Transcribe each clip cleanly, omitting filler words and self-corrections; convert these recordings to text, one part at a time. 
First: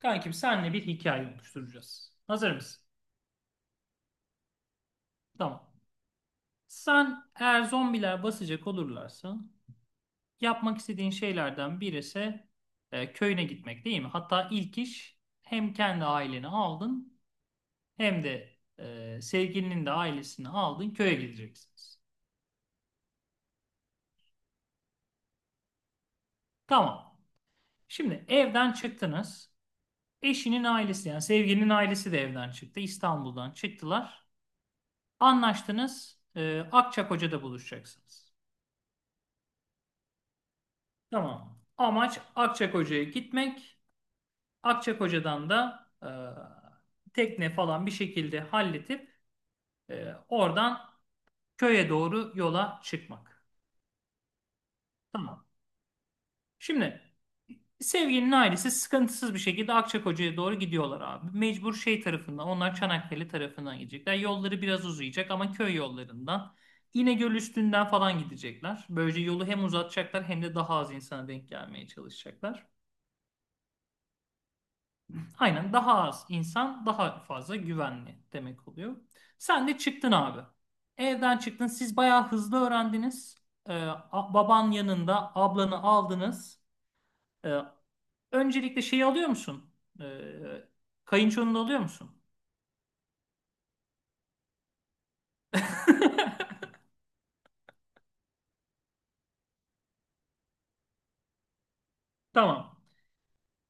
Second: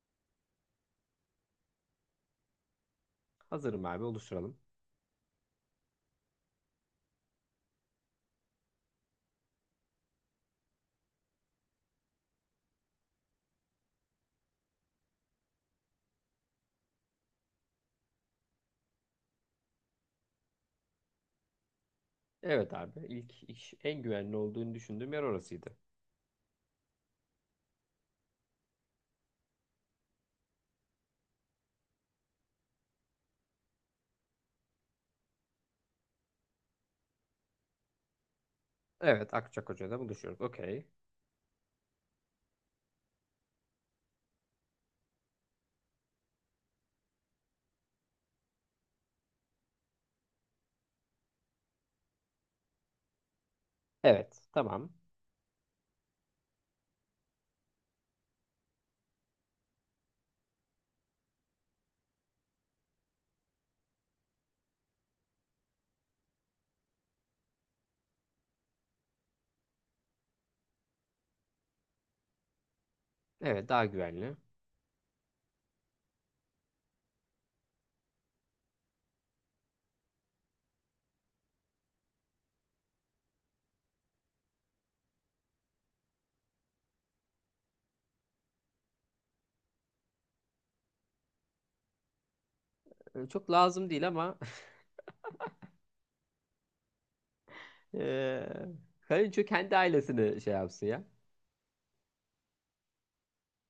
Kankim senle bir hikaye oluşturacağız. Hazır mısın? Hazırım abi, oluşturalım. Tamam. Sen eğer zombiler basacak olurlarsa yapmak istediğin şeylerden birisi köyüne gitmek değil mi? Hatta ilk iş hem kendi aileni aldın hem de sevgilinin de ailesini aldın köye gideceksiniz. Evet abi, ilk iş en güvenli olduğunu düşündüğüm yer orasıydı. Tamam. Şimdi evden çıktınız. Eşinin ailesi yani sevgilinin ailesi de evden çıktı. İstanbul'dan çıktılar. Anlaştınız. Akçakoca'da buluşacaksınız. Evet, Akçakoca'da buluşuyoruz. Okey. Tamam. Amaç Akçakoca'ya gitmek. Akçakoca'dan da tekne falan bir şekilde halletip oradan köye doğru yola çıkmak. Evet, tamam. Tamam. Şimdi sevgilinin ailesi sıkıntısız bir şekilde Akçakoca'ya doğru gidiyorlar abi. Mecbur şey tarafından onlar Çanakkale tarafından gidecekler. Yolları biraz uzayacak ama köy yollarından İnegöl üstünden falan gidecekler. Böylece yolu hem uzatacaklar hem de daha az insana denk gelmeye çalışacaklar. Evet, daha güvenli. Aynen daha az insan daha fazla güvenli demek oluyor. Sen de çıktın abi. Evden çıktın. Siz bayağı hızlı öğrendiniz. Ee, Baban yanında ablanı aldınız. Ee, öncelikle şeyi alıyor musun? Ee, kayınçonu da alıyor musun? Çok lazım değil ama eee kayınço kendi ailesini şey yapsın ya. Tamam.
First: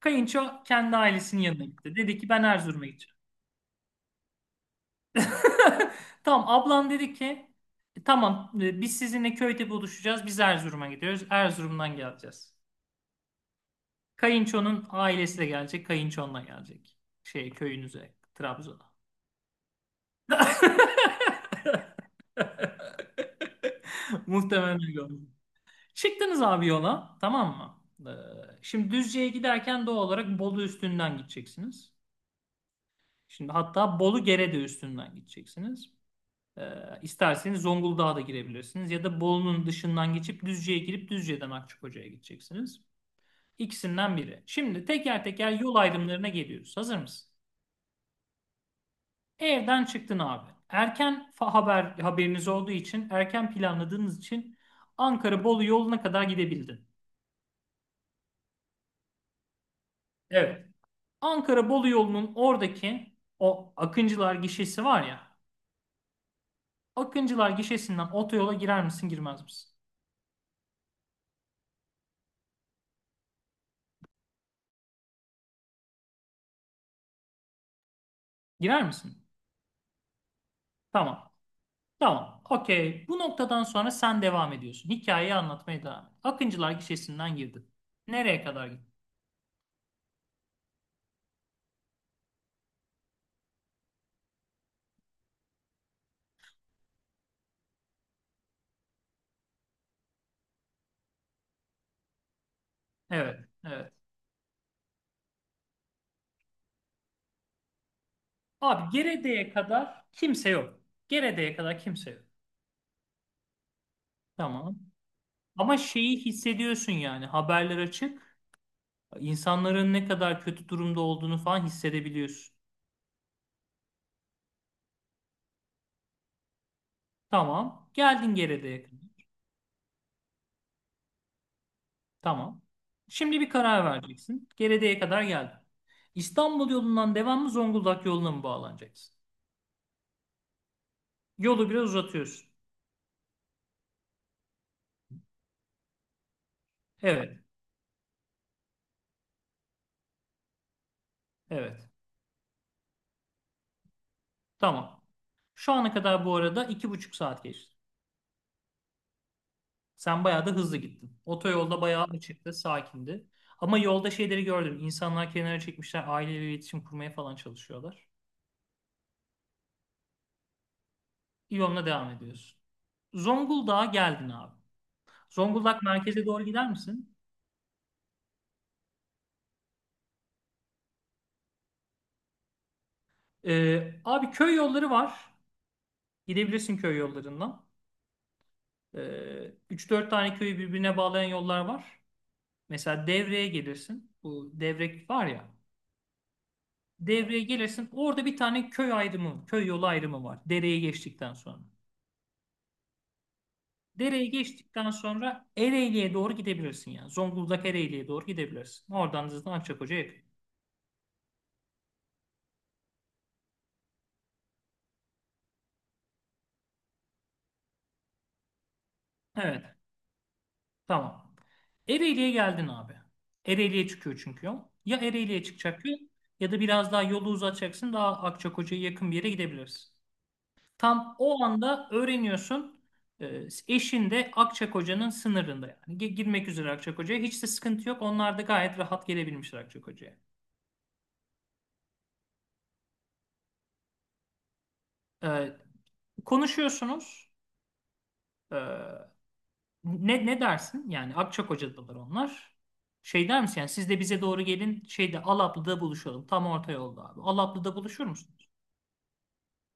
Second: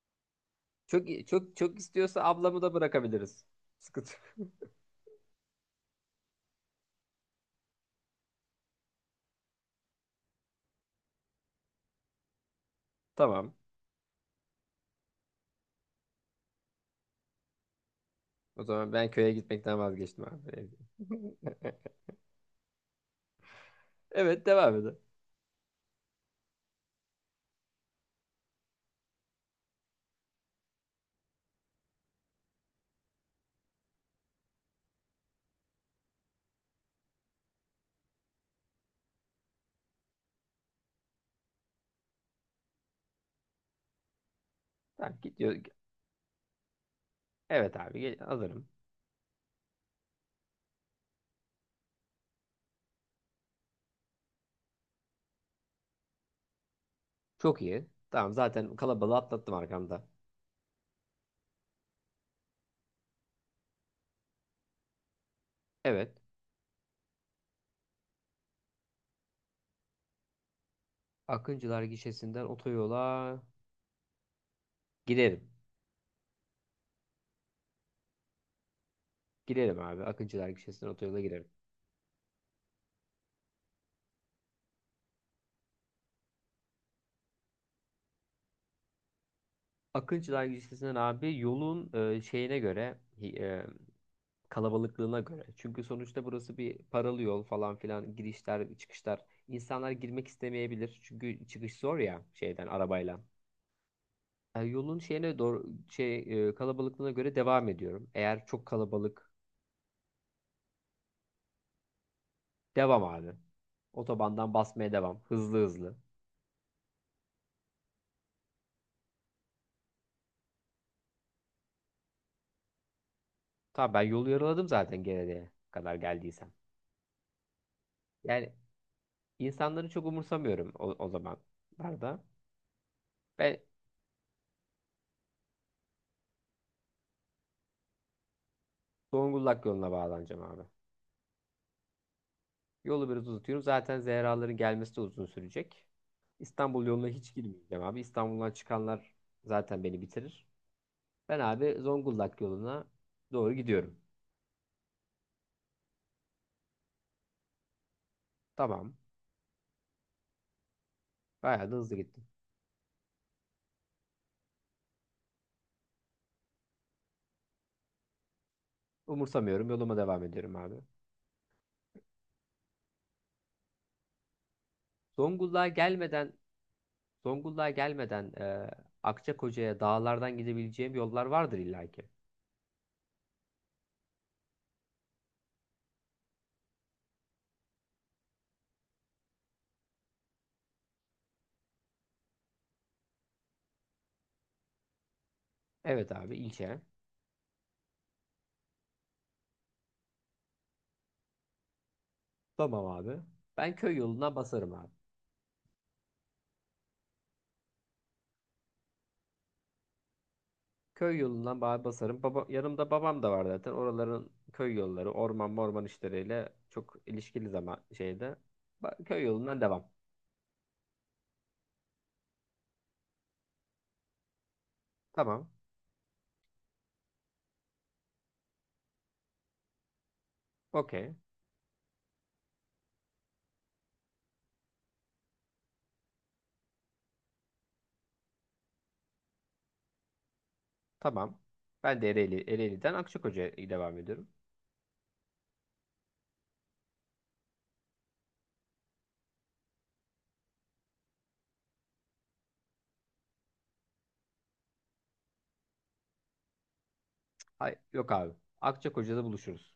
Kayınço kendi Çok ailesinin çok yanına çok gitti. Dedi istiyorsa ki ben ablamı da Erzurum'a gideceğim. bırakabiliriz. Sıkıntı. Tamam ablan dedi ki tamam biz sizinle köyde buluşacağız. Biz Erzurum'a gidiyoruz. Erzurum'dan geleceğiz. Tamam. Kayınço'nun ailesi de gelecek. Kayınçonla gelecek. Şey köyünüze. O zaman Trabzon'a. ben köye gitmekten vazgeçtim abi. Evet, devam Muhtemelen edelim. öyle olur. Çıktınız abi yola. Tamam mı? Ee, şimdi Düzce'ye giderken doğal olarak Bolu üstünden gideceksiniz. Şimdi hatta Bolu Gerede üstünden gideceksiniz. Ee, isterseniz Zonguldak'a da girebilirsiniz. Ya da Bolu'nun dışından geçip Düzce'ye girip Düzce'den Akçakoca'ya gideceksiniz. İkisinden biri. Şimdi Tamam, teker teker gidiyor. yol ayrımlarına geliyoruz. Hazır mısın? Evet abi, hazırım. Evden çıktın abi. Haberiniz olduğu için, erken planladığınız için Ankara-Bolu yoluna kadar gidebildin. Çok iyi. Tamam, zaten kalabalığı atlattım arkamda. Evet. Ankara-Bolu yolunun oradaki o Akıncılar gişesi var ya. Evet. Akıncılar gişesinden otoyola girer misin, girmez misin? Akıncılar gişesinden otoyola girerim. Girer misin? Girerim abi. Akıncılar gişesinden otoyola Tamam. girerim. Tamam. Okey. Bu noktadan sonra sen devam ediyorsun. Hikayeyi anlatmaya devam et. Akıncılar gişesinden girdin. Nereye kadar gittin? Akıncılar gişesinden abi yolun şeyine göre kalabalıklığına göre. Çünkü sonuçta burası bir paralı yol falan filan, girişler çıkışlar. İnsanlar girmek istemeyebilir. Çünkü çıkış zor ya şeyden, arabayla. Evet. Evet. E, yolun şeyine doğru şey kalabalıklığına göre devam ediyorum. Eğer çok Abi kalabalık, Gerede'ye kadar kimse yok. Gerede'ye kadar kimse yok. devam abi. Otobandan Tamam. basmaya devam. Hızlı Ama hızlı. şeyi hissediyorsun yani haberler açık. İnsanların ne kadar kötü durumda olduğunu falan hissedebiliyorsun. Tamam, ben yolu yarıladım zaten gelene kadar geldiysem. Tamam. Geldin Yani Gerede'ye kadar. insanları çok umursamıyorum o zamanlarda. Tamam. Şimdi bir Ben karar vereceksin. Gerede'ye kadar geldin. İstanbul yolundan devam mı Zonguldak yoluna mı bağlanacaksın? Zonguldak yoluna bağlanacağım abi. Yolu biraz uzatıyorsun. Yolu biraz uzatıyorum. Zaten Zehraların gelmesi de uzun sürecek. İstanbul yoluna hiç Evet. girmeyeceğim abi. İstanbul'dan çıkanlar zaten beni bitirir. Ben abi Evet. Zonguldak yoluna doğru gidiyorum. Tamam. Şu ana kadar bu arada iki buçuk saat geçti. Tamam. Sen bayağı da hızlı gittin. Bayağı da Otoyolda hızlı bayağı gittim. açıktı, sakindi. Ama yolda şeyleri gördüm. İnsanlar kenara çekmişler, aileyle iletişim kurmaya falan çalışıyorlar. Umursamıyorum. Yoluma devam ediyorum abi. İvon'la devam ediyorsun. Zonguldak'a geldin abi. Zonguldak'a Zonguldak merkeze gelmeden doğru gider misin? Zonguldak'a gelmeden Akçakoca'ya dağlardan gidebileceğim yollar vardır illaki. Abi köy yolları var. Gidebilirsin köy yollarından. Ee, 3-4 tane köyü birbirine bağlayan yollar var. Mesela Devre'ye gelirsin. Bu Devrek var ya. Evet abi, ilçe. Devre'ye gelirsin. Orada bir tane köy ayrımı, köy yolu ayrımı var. Dereyi geçtikten sonra. Tamam abi. Ben köy Dereyi yoluna basarım geçtikten abi. sonra Ereğli'ye doğru gidebilirsin ya. Zonguldak Ereğli'ye doğru gidebilirsin. Oradan zaten Akçakoca'ya yakın. Köy yolundan basarım. Baba, yanımda babam da var zaten. Oraların köy yolları, orman morman işleriyle çok ilişkili zaman şeyde. Köy yolundan Evet. devam. Tamam. Ereğli'ye geldin abi. Ereğli'ye çıkıyor çünkü yol. Ya Ereğli'ye Tamam. çıkacak yol ya da biraz daha yolu uzatacaksın. Daha Akçakoca'ya yakın bir yere gidebilirsin. Okey. Tam o anda öğreniyorsun. e, Eşin de Akçakoca'nın sınırında yani. Girmek üzere Akçakoca'ya. Hiç de sıkıntı yok. Onlar da gayet rahat gelebilmişler Akçakoca'ya. Tamam. Ben de Ereğli, Ereğli'den Akçakoca'ya devam ediyorum. E, konuşuyorsunuz. E, ne dersin? Yani Akçakoca'dalar onlar. Şey der misin? Yani siz de bize doğru gelin şeyde Alaplı'da buluşalım. Tam orta yolda abi. Hay Alaplı'da buluşur yok abi. musunuz? Akçakoca'da buluşuruz.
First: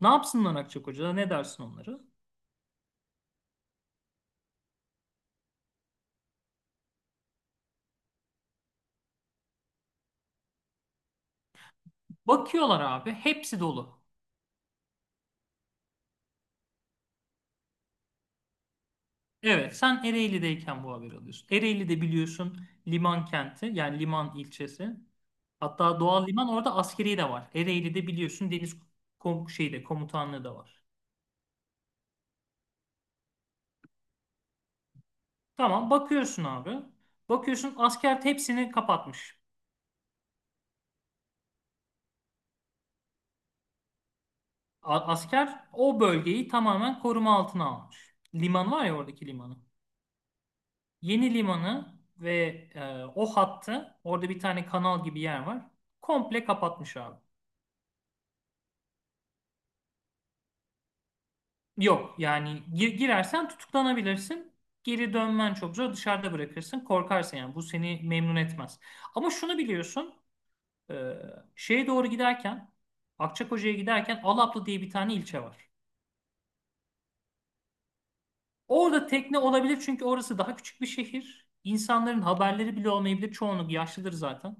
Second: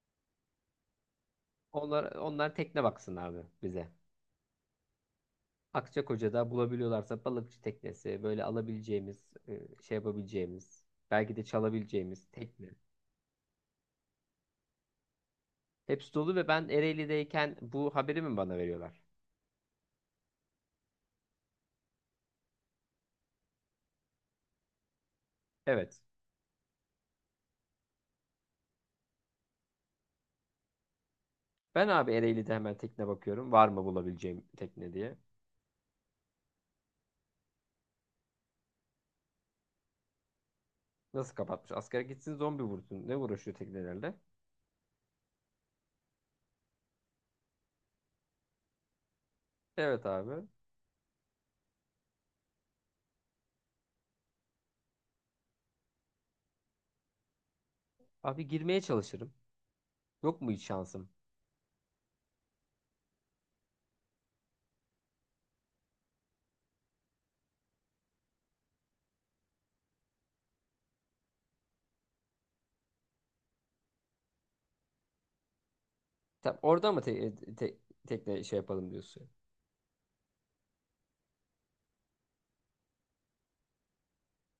Ne yapsınlar Akçak Hoca'da? Ne dersin onları? Onlar, onlar tekne baksın abi bize. Akçakoca'da bulabiliyorlarsa balıkçı teknesi, böyle alabileceğimiz, şey yapabileceğimiz, belki de çalabileceğimiz tekne. Bakıyorlar abi. Hepsi dolu. Hepsi dolu ve ben Ereğli'deyken bu haberi mi bana veriyorlar? Evet sen Ereğli'deyken bu haberi alıyorsun. Ereğli'de biliyorsun liman kenti yani liman ilçesi. Evet. Hatta doğal liman orada askeri de var. Ereğli'de biliyorsun deniz şeyde komutanlığı da var. Ben abi Ereğli'de hemen tekne bakıyorum. Var mı bulabileceğim tekne diye. Tamam bakıyorsun abi. Bakıyorsun asker hepsini kapatmış. Nasıl kapatmış? Askere gitsin zombi vursun. Ne uğraşıyor teknelerle? Asker o bölgeyi tamamen koruma altına almış. Liman var ya oradaki limanı. Evet abi. Yeni limanı ve o hattı orada bir tane kanal gibi yer var. Komple kapatmış abi. Abi girmeye çalışırım. Yok mu hiç şansım? Yok yani girersen tutuklanabilirsin. Geri dönmen çok zor. Dışarıda bırakırsın. Korkarsın yani. Bu seni memnun etmez. Ama şunu biliyorsun. e, şeye doğru giderken Akçakoca'ya giderken Alaplı diye bir tane ilçe var. Tam orada mı tekne şey yapalım Orada diyorsun? tekne olabilir çünkü orası daha küçük bir şehir. İnsanların haberleri bile olmayabilir. Çoğunluk yaşlıdır zaten.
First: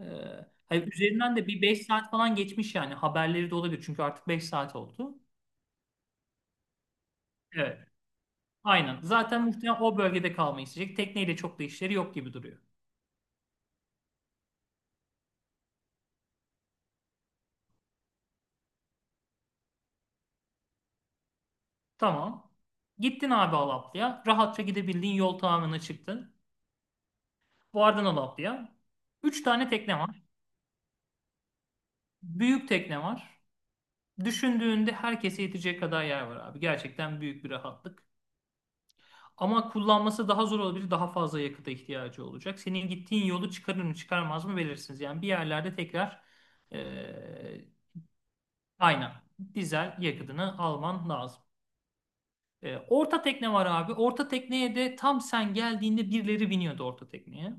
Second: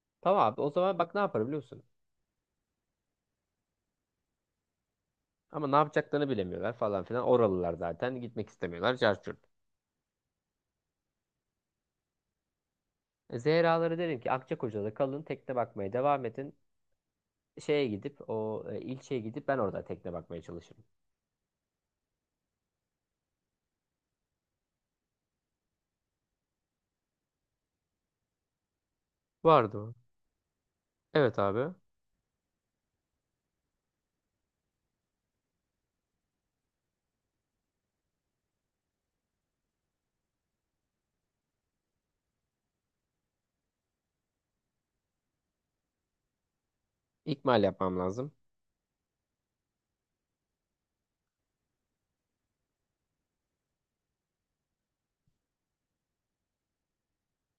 Ee, Tamam abi, o hani zaman bak ne üzerinden yapar de biliyor bir musun? 5 saat falan geçmiş yani. Haberleri de olabilir çünkü artık 5 saat oldu. Ama ne yapacaklarını bilemiyorlar falan filan. Oralılar Evet. zaten gitmek istemiyorlar. Aynen. Carçurt. Zaten muhtemelen o bölgede kalmayı isteyecek. Tekneyle çok da işleri yok gibi duruyor. Zehra'ları derim ki Akçakoca'da kalın, tekne bakmaya devam edin. Şeye gidip o ilçeye gidip ben orada tekne bakmaya çalışırım. Tamam. Gittin abi Alaplı'ya. Rahatça gidebildiğin yol tamamına çıktın. Vardın Alaplı'ya. 3 tane Vardı mı? tekne var. Evet abi. Büyük tekne var. Düşündüğünde herkese yetecek kadar yer var abi. Gerçekten büyük bir rahatlık. Ama kullanması daha zor olabilir. Daha fazla yakıta ihtiyacı olacak. Senin gittiğin yolu çıkarır mı çıkarmaz mı belirsiniz. Yani bir yerlerde tekrar İkmal e, yapmam lazım. aynen dizel yakıtını alman lazım. Orta tekne var abi. Orta tekneye de tam sen geldiğinde birileri biniyordu orta tekneye.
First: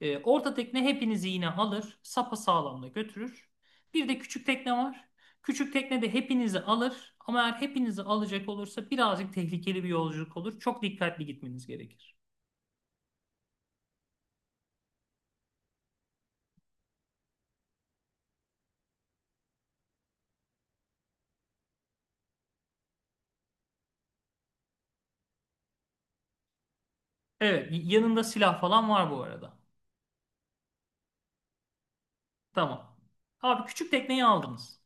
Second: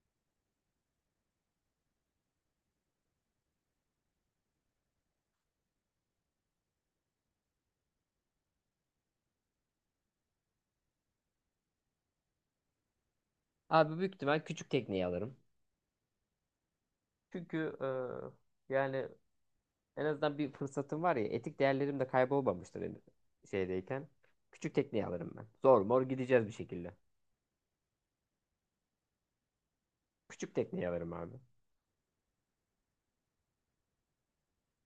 Orta tekne hepinizi yine alır. Sapa sağlamla götürür. Bir de küçük tekne var. Küçük tekne de hepinizi alır. Ama eğer hepinizi alacak olursa birazcık tehlikeli bir yolculuk olur. Çok dikkatli gitmeniz gerekir. Abi büyük ihtimal küçük tekneyi alırım. Çünkü yani en azından bir fırsatım var ya, etik değerlerim de kaybolmamıştır benim şeydeyken. Küçük tekneyi alırım ben. Zor mor gideceğiz bir şekilde. Evet, yanında silah falan var bu arada. Küçük tekneyi alırım abi. Tamam. Abi küçük tekneyi aldınız.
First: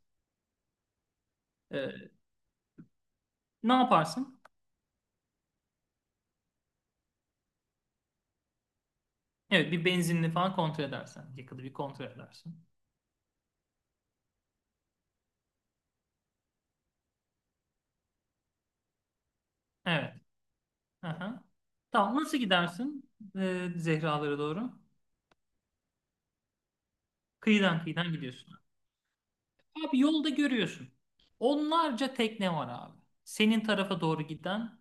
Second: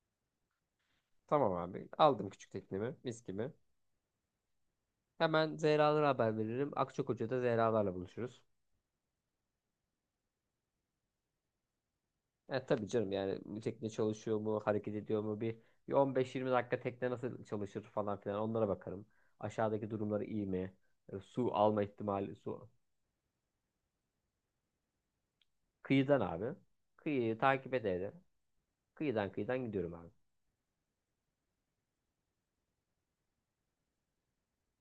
Tamam abi. Ee, Aldım küçük teknemi. Mis gibi. ne yaparsın? Hemen Zehra'lara haber veririm. Akçakoca'da Zehra'larla buluşuruz. Evet, bir benzinli falan kontrol edersen. Yakıtı bir kontrol edersin. E, tabii canım, yani tekne çalışıyor mu, hareket ediyor mu, bir 15-20 dakika tekne nasıl çalışır falan filan onlara bakarım. Aşağıdaki Evet. durumları iyi mi? E, Aha. su alma Tamam, ihtimali, nasıl su. gidersin? Zehralara doğru. Kıyıdan abi. Kıyıyı takip Kıyıdan ede ede. kıyıdan gidiyorsun. Kıyıdan kıyıdan gidiyorum Abi abi. yolda görüyorsun. Onlarca tekne var abi. Senin tarafa doğru giden,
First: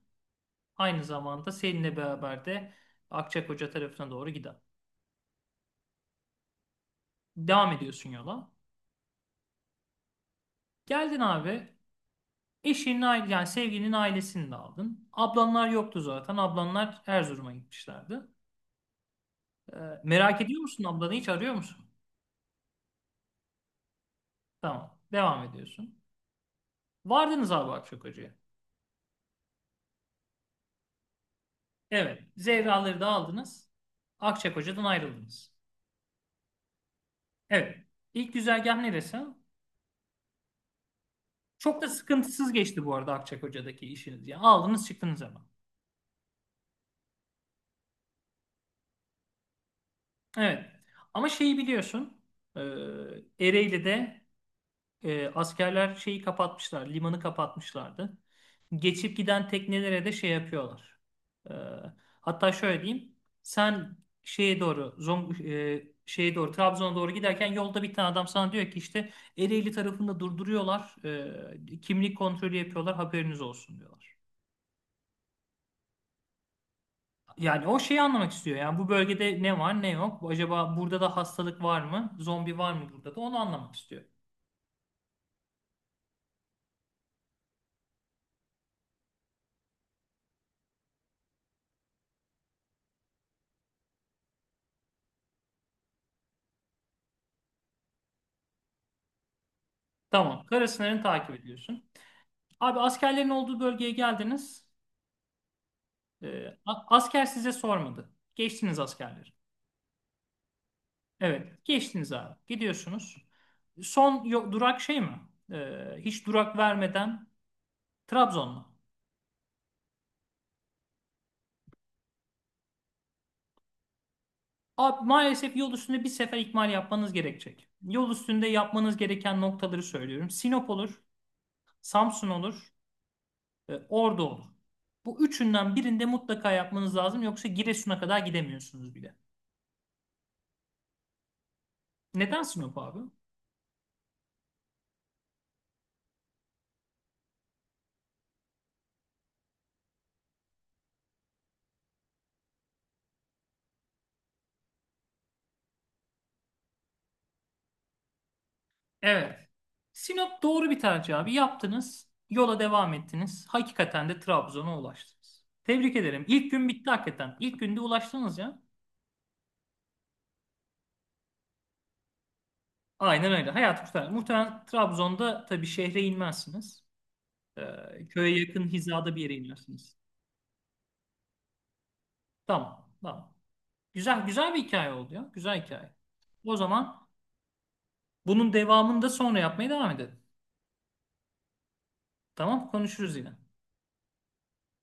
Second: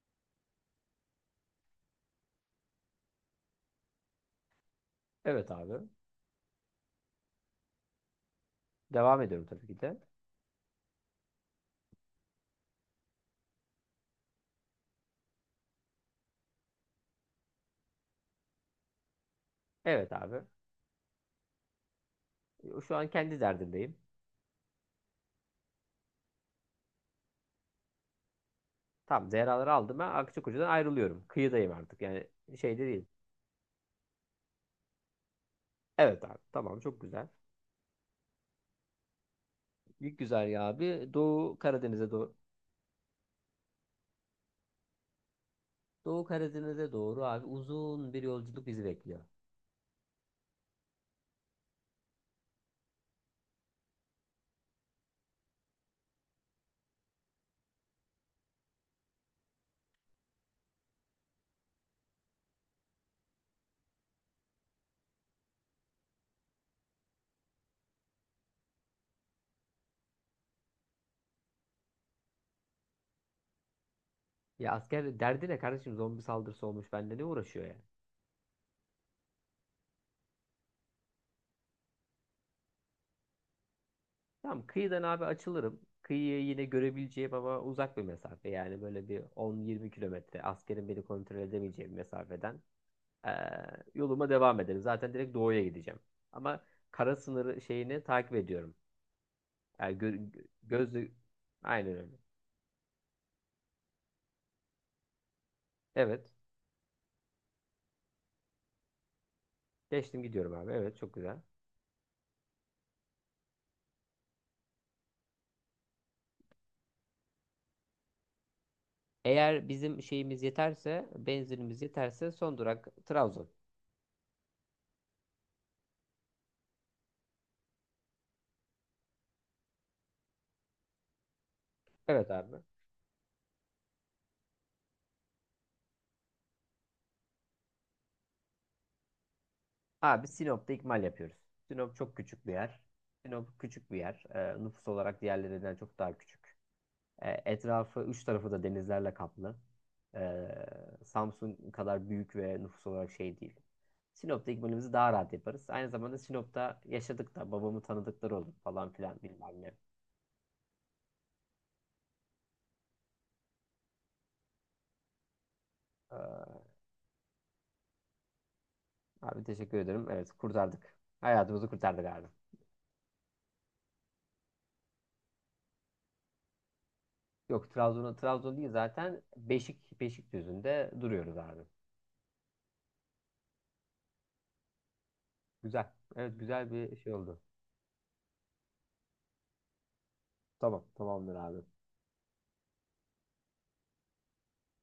aynı zamanda seninle beraber de Akçakoca tarafına doğru giden. Evet abi. Devam ediyorsun yola. Devam ediyorum tabii ki de. Geldin abi. Eşinin aile yani sevgilinin ailesini de aldın. Ablanlar yoktu zaten. Ablanlar Erzurum'a gitmişlerdi. Ee, Evet merak abi. ediyor musun ablanı hiç arıyor musun? E, şu an kendi derdindeyim. Tamam. Devam ediyorsun. Vardınız abi Akçakoca'ya. Tamam, Zehra'ları aldım, ben Akçakoca'dan ayrılıyorum. Kıyıdayım artık, Evet. yani şeyde Zevraları değil. da aldınız. Akçakoca'dan ayrıldınız. Evet abi, tamam çok güzel. Evet. İlk güzergah neresi? Büyük güzergah abi, Doğu Çok da Karadeniz'e doğru. sıkıntısız geçti bu arada Akçakoca'daki işiniz. Yani aldınız çıktınız hemen. Doğu Karadeniz'e doğru abi, uzun bir yolculuk bizi bekliyor. Evet. Ama şeyi biliyorsun. E, Ereğli'de askerler şeyi kapatmışlar, limanı kapatmışlardı. Geçip giden teknelere de şey yapıyorlar. E, hatta şöyle diyeyim. Sen şeye doğru, Trabzon'a doğru giderken yolda bir tane adam sana diyor ki işte Ereğli tarafında durduruyorlar. Kimlik kontrolü yapıyorlar, haberiniz olsun diyorlar. Ya asker derdi ne kardeşim, zombi saldırısı olmuş, bende ne uğraşıyor Yani ya. o şeyi anlamak istiyor. Yani bu bölgede ne var ne yok. Acaba burada da hastalık var mı? Zombi var mı burada da? Onu anlamak istiyor. Tamam, kıyıdan abi açılırım. Kıyıyı yine görebileceğim ama uzak bir mesafe, yani böyle bir 10-20 kilometre askerin beni kontrol edemeyeceği bir mesafeden ee, yoluma devam ederim. Zaten direkt doğuya gideceğim. Ama kara sınırı şeyini takip ediyorum. Yani Tamam. Kara gözle, takip ediyorsun. aynen öyle. Abi askerlerin olduğu bölgeye geldiniz. Evet, Asker size sormadı. Geçtiniz askerleri. geçtim, gidiyorum abi, evet çok güzel. Evet, geçtiniz abi. Gidiyorsunuz. Durak şey mi? Hiç durak vermeden Trabzon mu? Eğer bizim şeyimiz yeterse, benzinimiz yeterse son durak Trabzon. Abi, maalesef yol üstünde bir sefer ikmal yapmanız gerekecek. Yol üstünde yapmanız gereken noktaları söylüyorum. Sinop olur, Samsun Evet abi. olur, Ordu olur. Bu üçünden birinde mutlaka yapmanız lazım. Yoksa Giresun'a kadar gidemiyorsunuz bile. Abi Sinop'ta ikmal yapıyoruz. Sinop çok Neden küçük bir Sinop yer. abi? Sinop küçük bir yer. Nüfus olarak diğerlerinden çok daha küçük. Etrafı, üç tarafı da denizlerle kaplı. Ee, Samsun kadar büyük ve nüfus olarak şey değil. Sinop'ta ikmalimizi daha rahat yaparız. Aynı zamanda Sinop'ta yaşadık da, babamı tanıdıkları olur falan filan Evet. bilmem ne. Sinop doğru bir tercih abi. Yaptınız. Yola devam ettiniz. Hakikaten de Trabzon'a ulaştınız. Tebrik ederim. İlk Ee, gün bitti hakikaten. İlk günde ulaştınız ya. abi teşekkür ederim. Evet, kurtardık. Hayatımızı kurtardık abi. Aynen öyle. Hayat kurtar. Muhtemelen Trabzon'da tabii şehre inmezsiniz. Yok, Trabzon'a, Köye Trabzon yakın değil hizada zaten, bir yere inersiniz. Beşikdüzü'nde duruyoruz abi. Tamam. Tamam. Güzel güzel bir hikaye oldu ya. Güzel Güzel. hikaye. Evet, O güzel bir zaman şey oldu. bunun devamını da sonra yapmaya devam edelim. Tamam, tamamdır abi. Tamam, konuşuruz yine.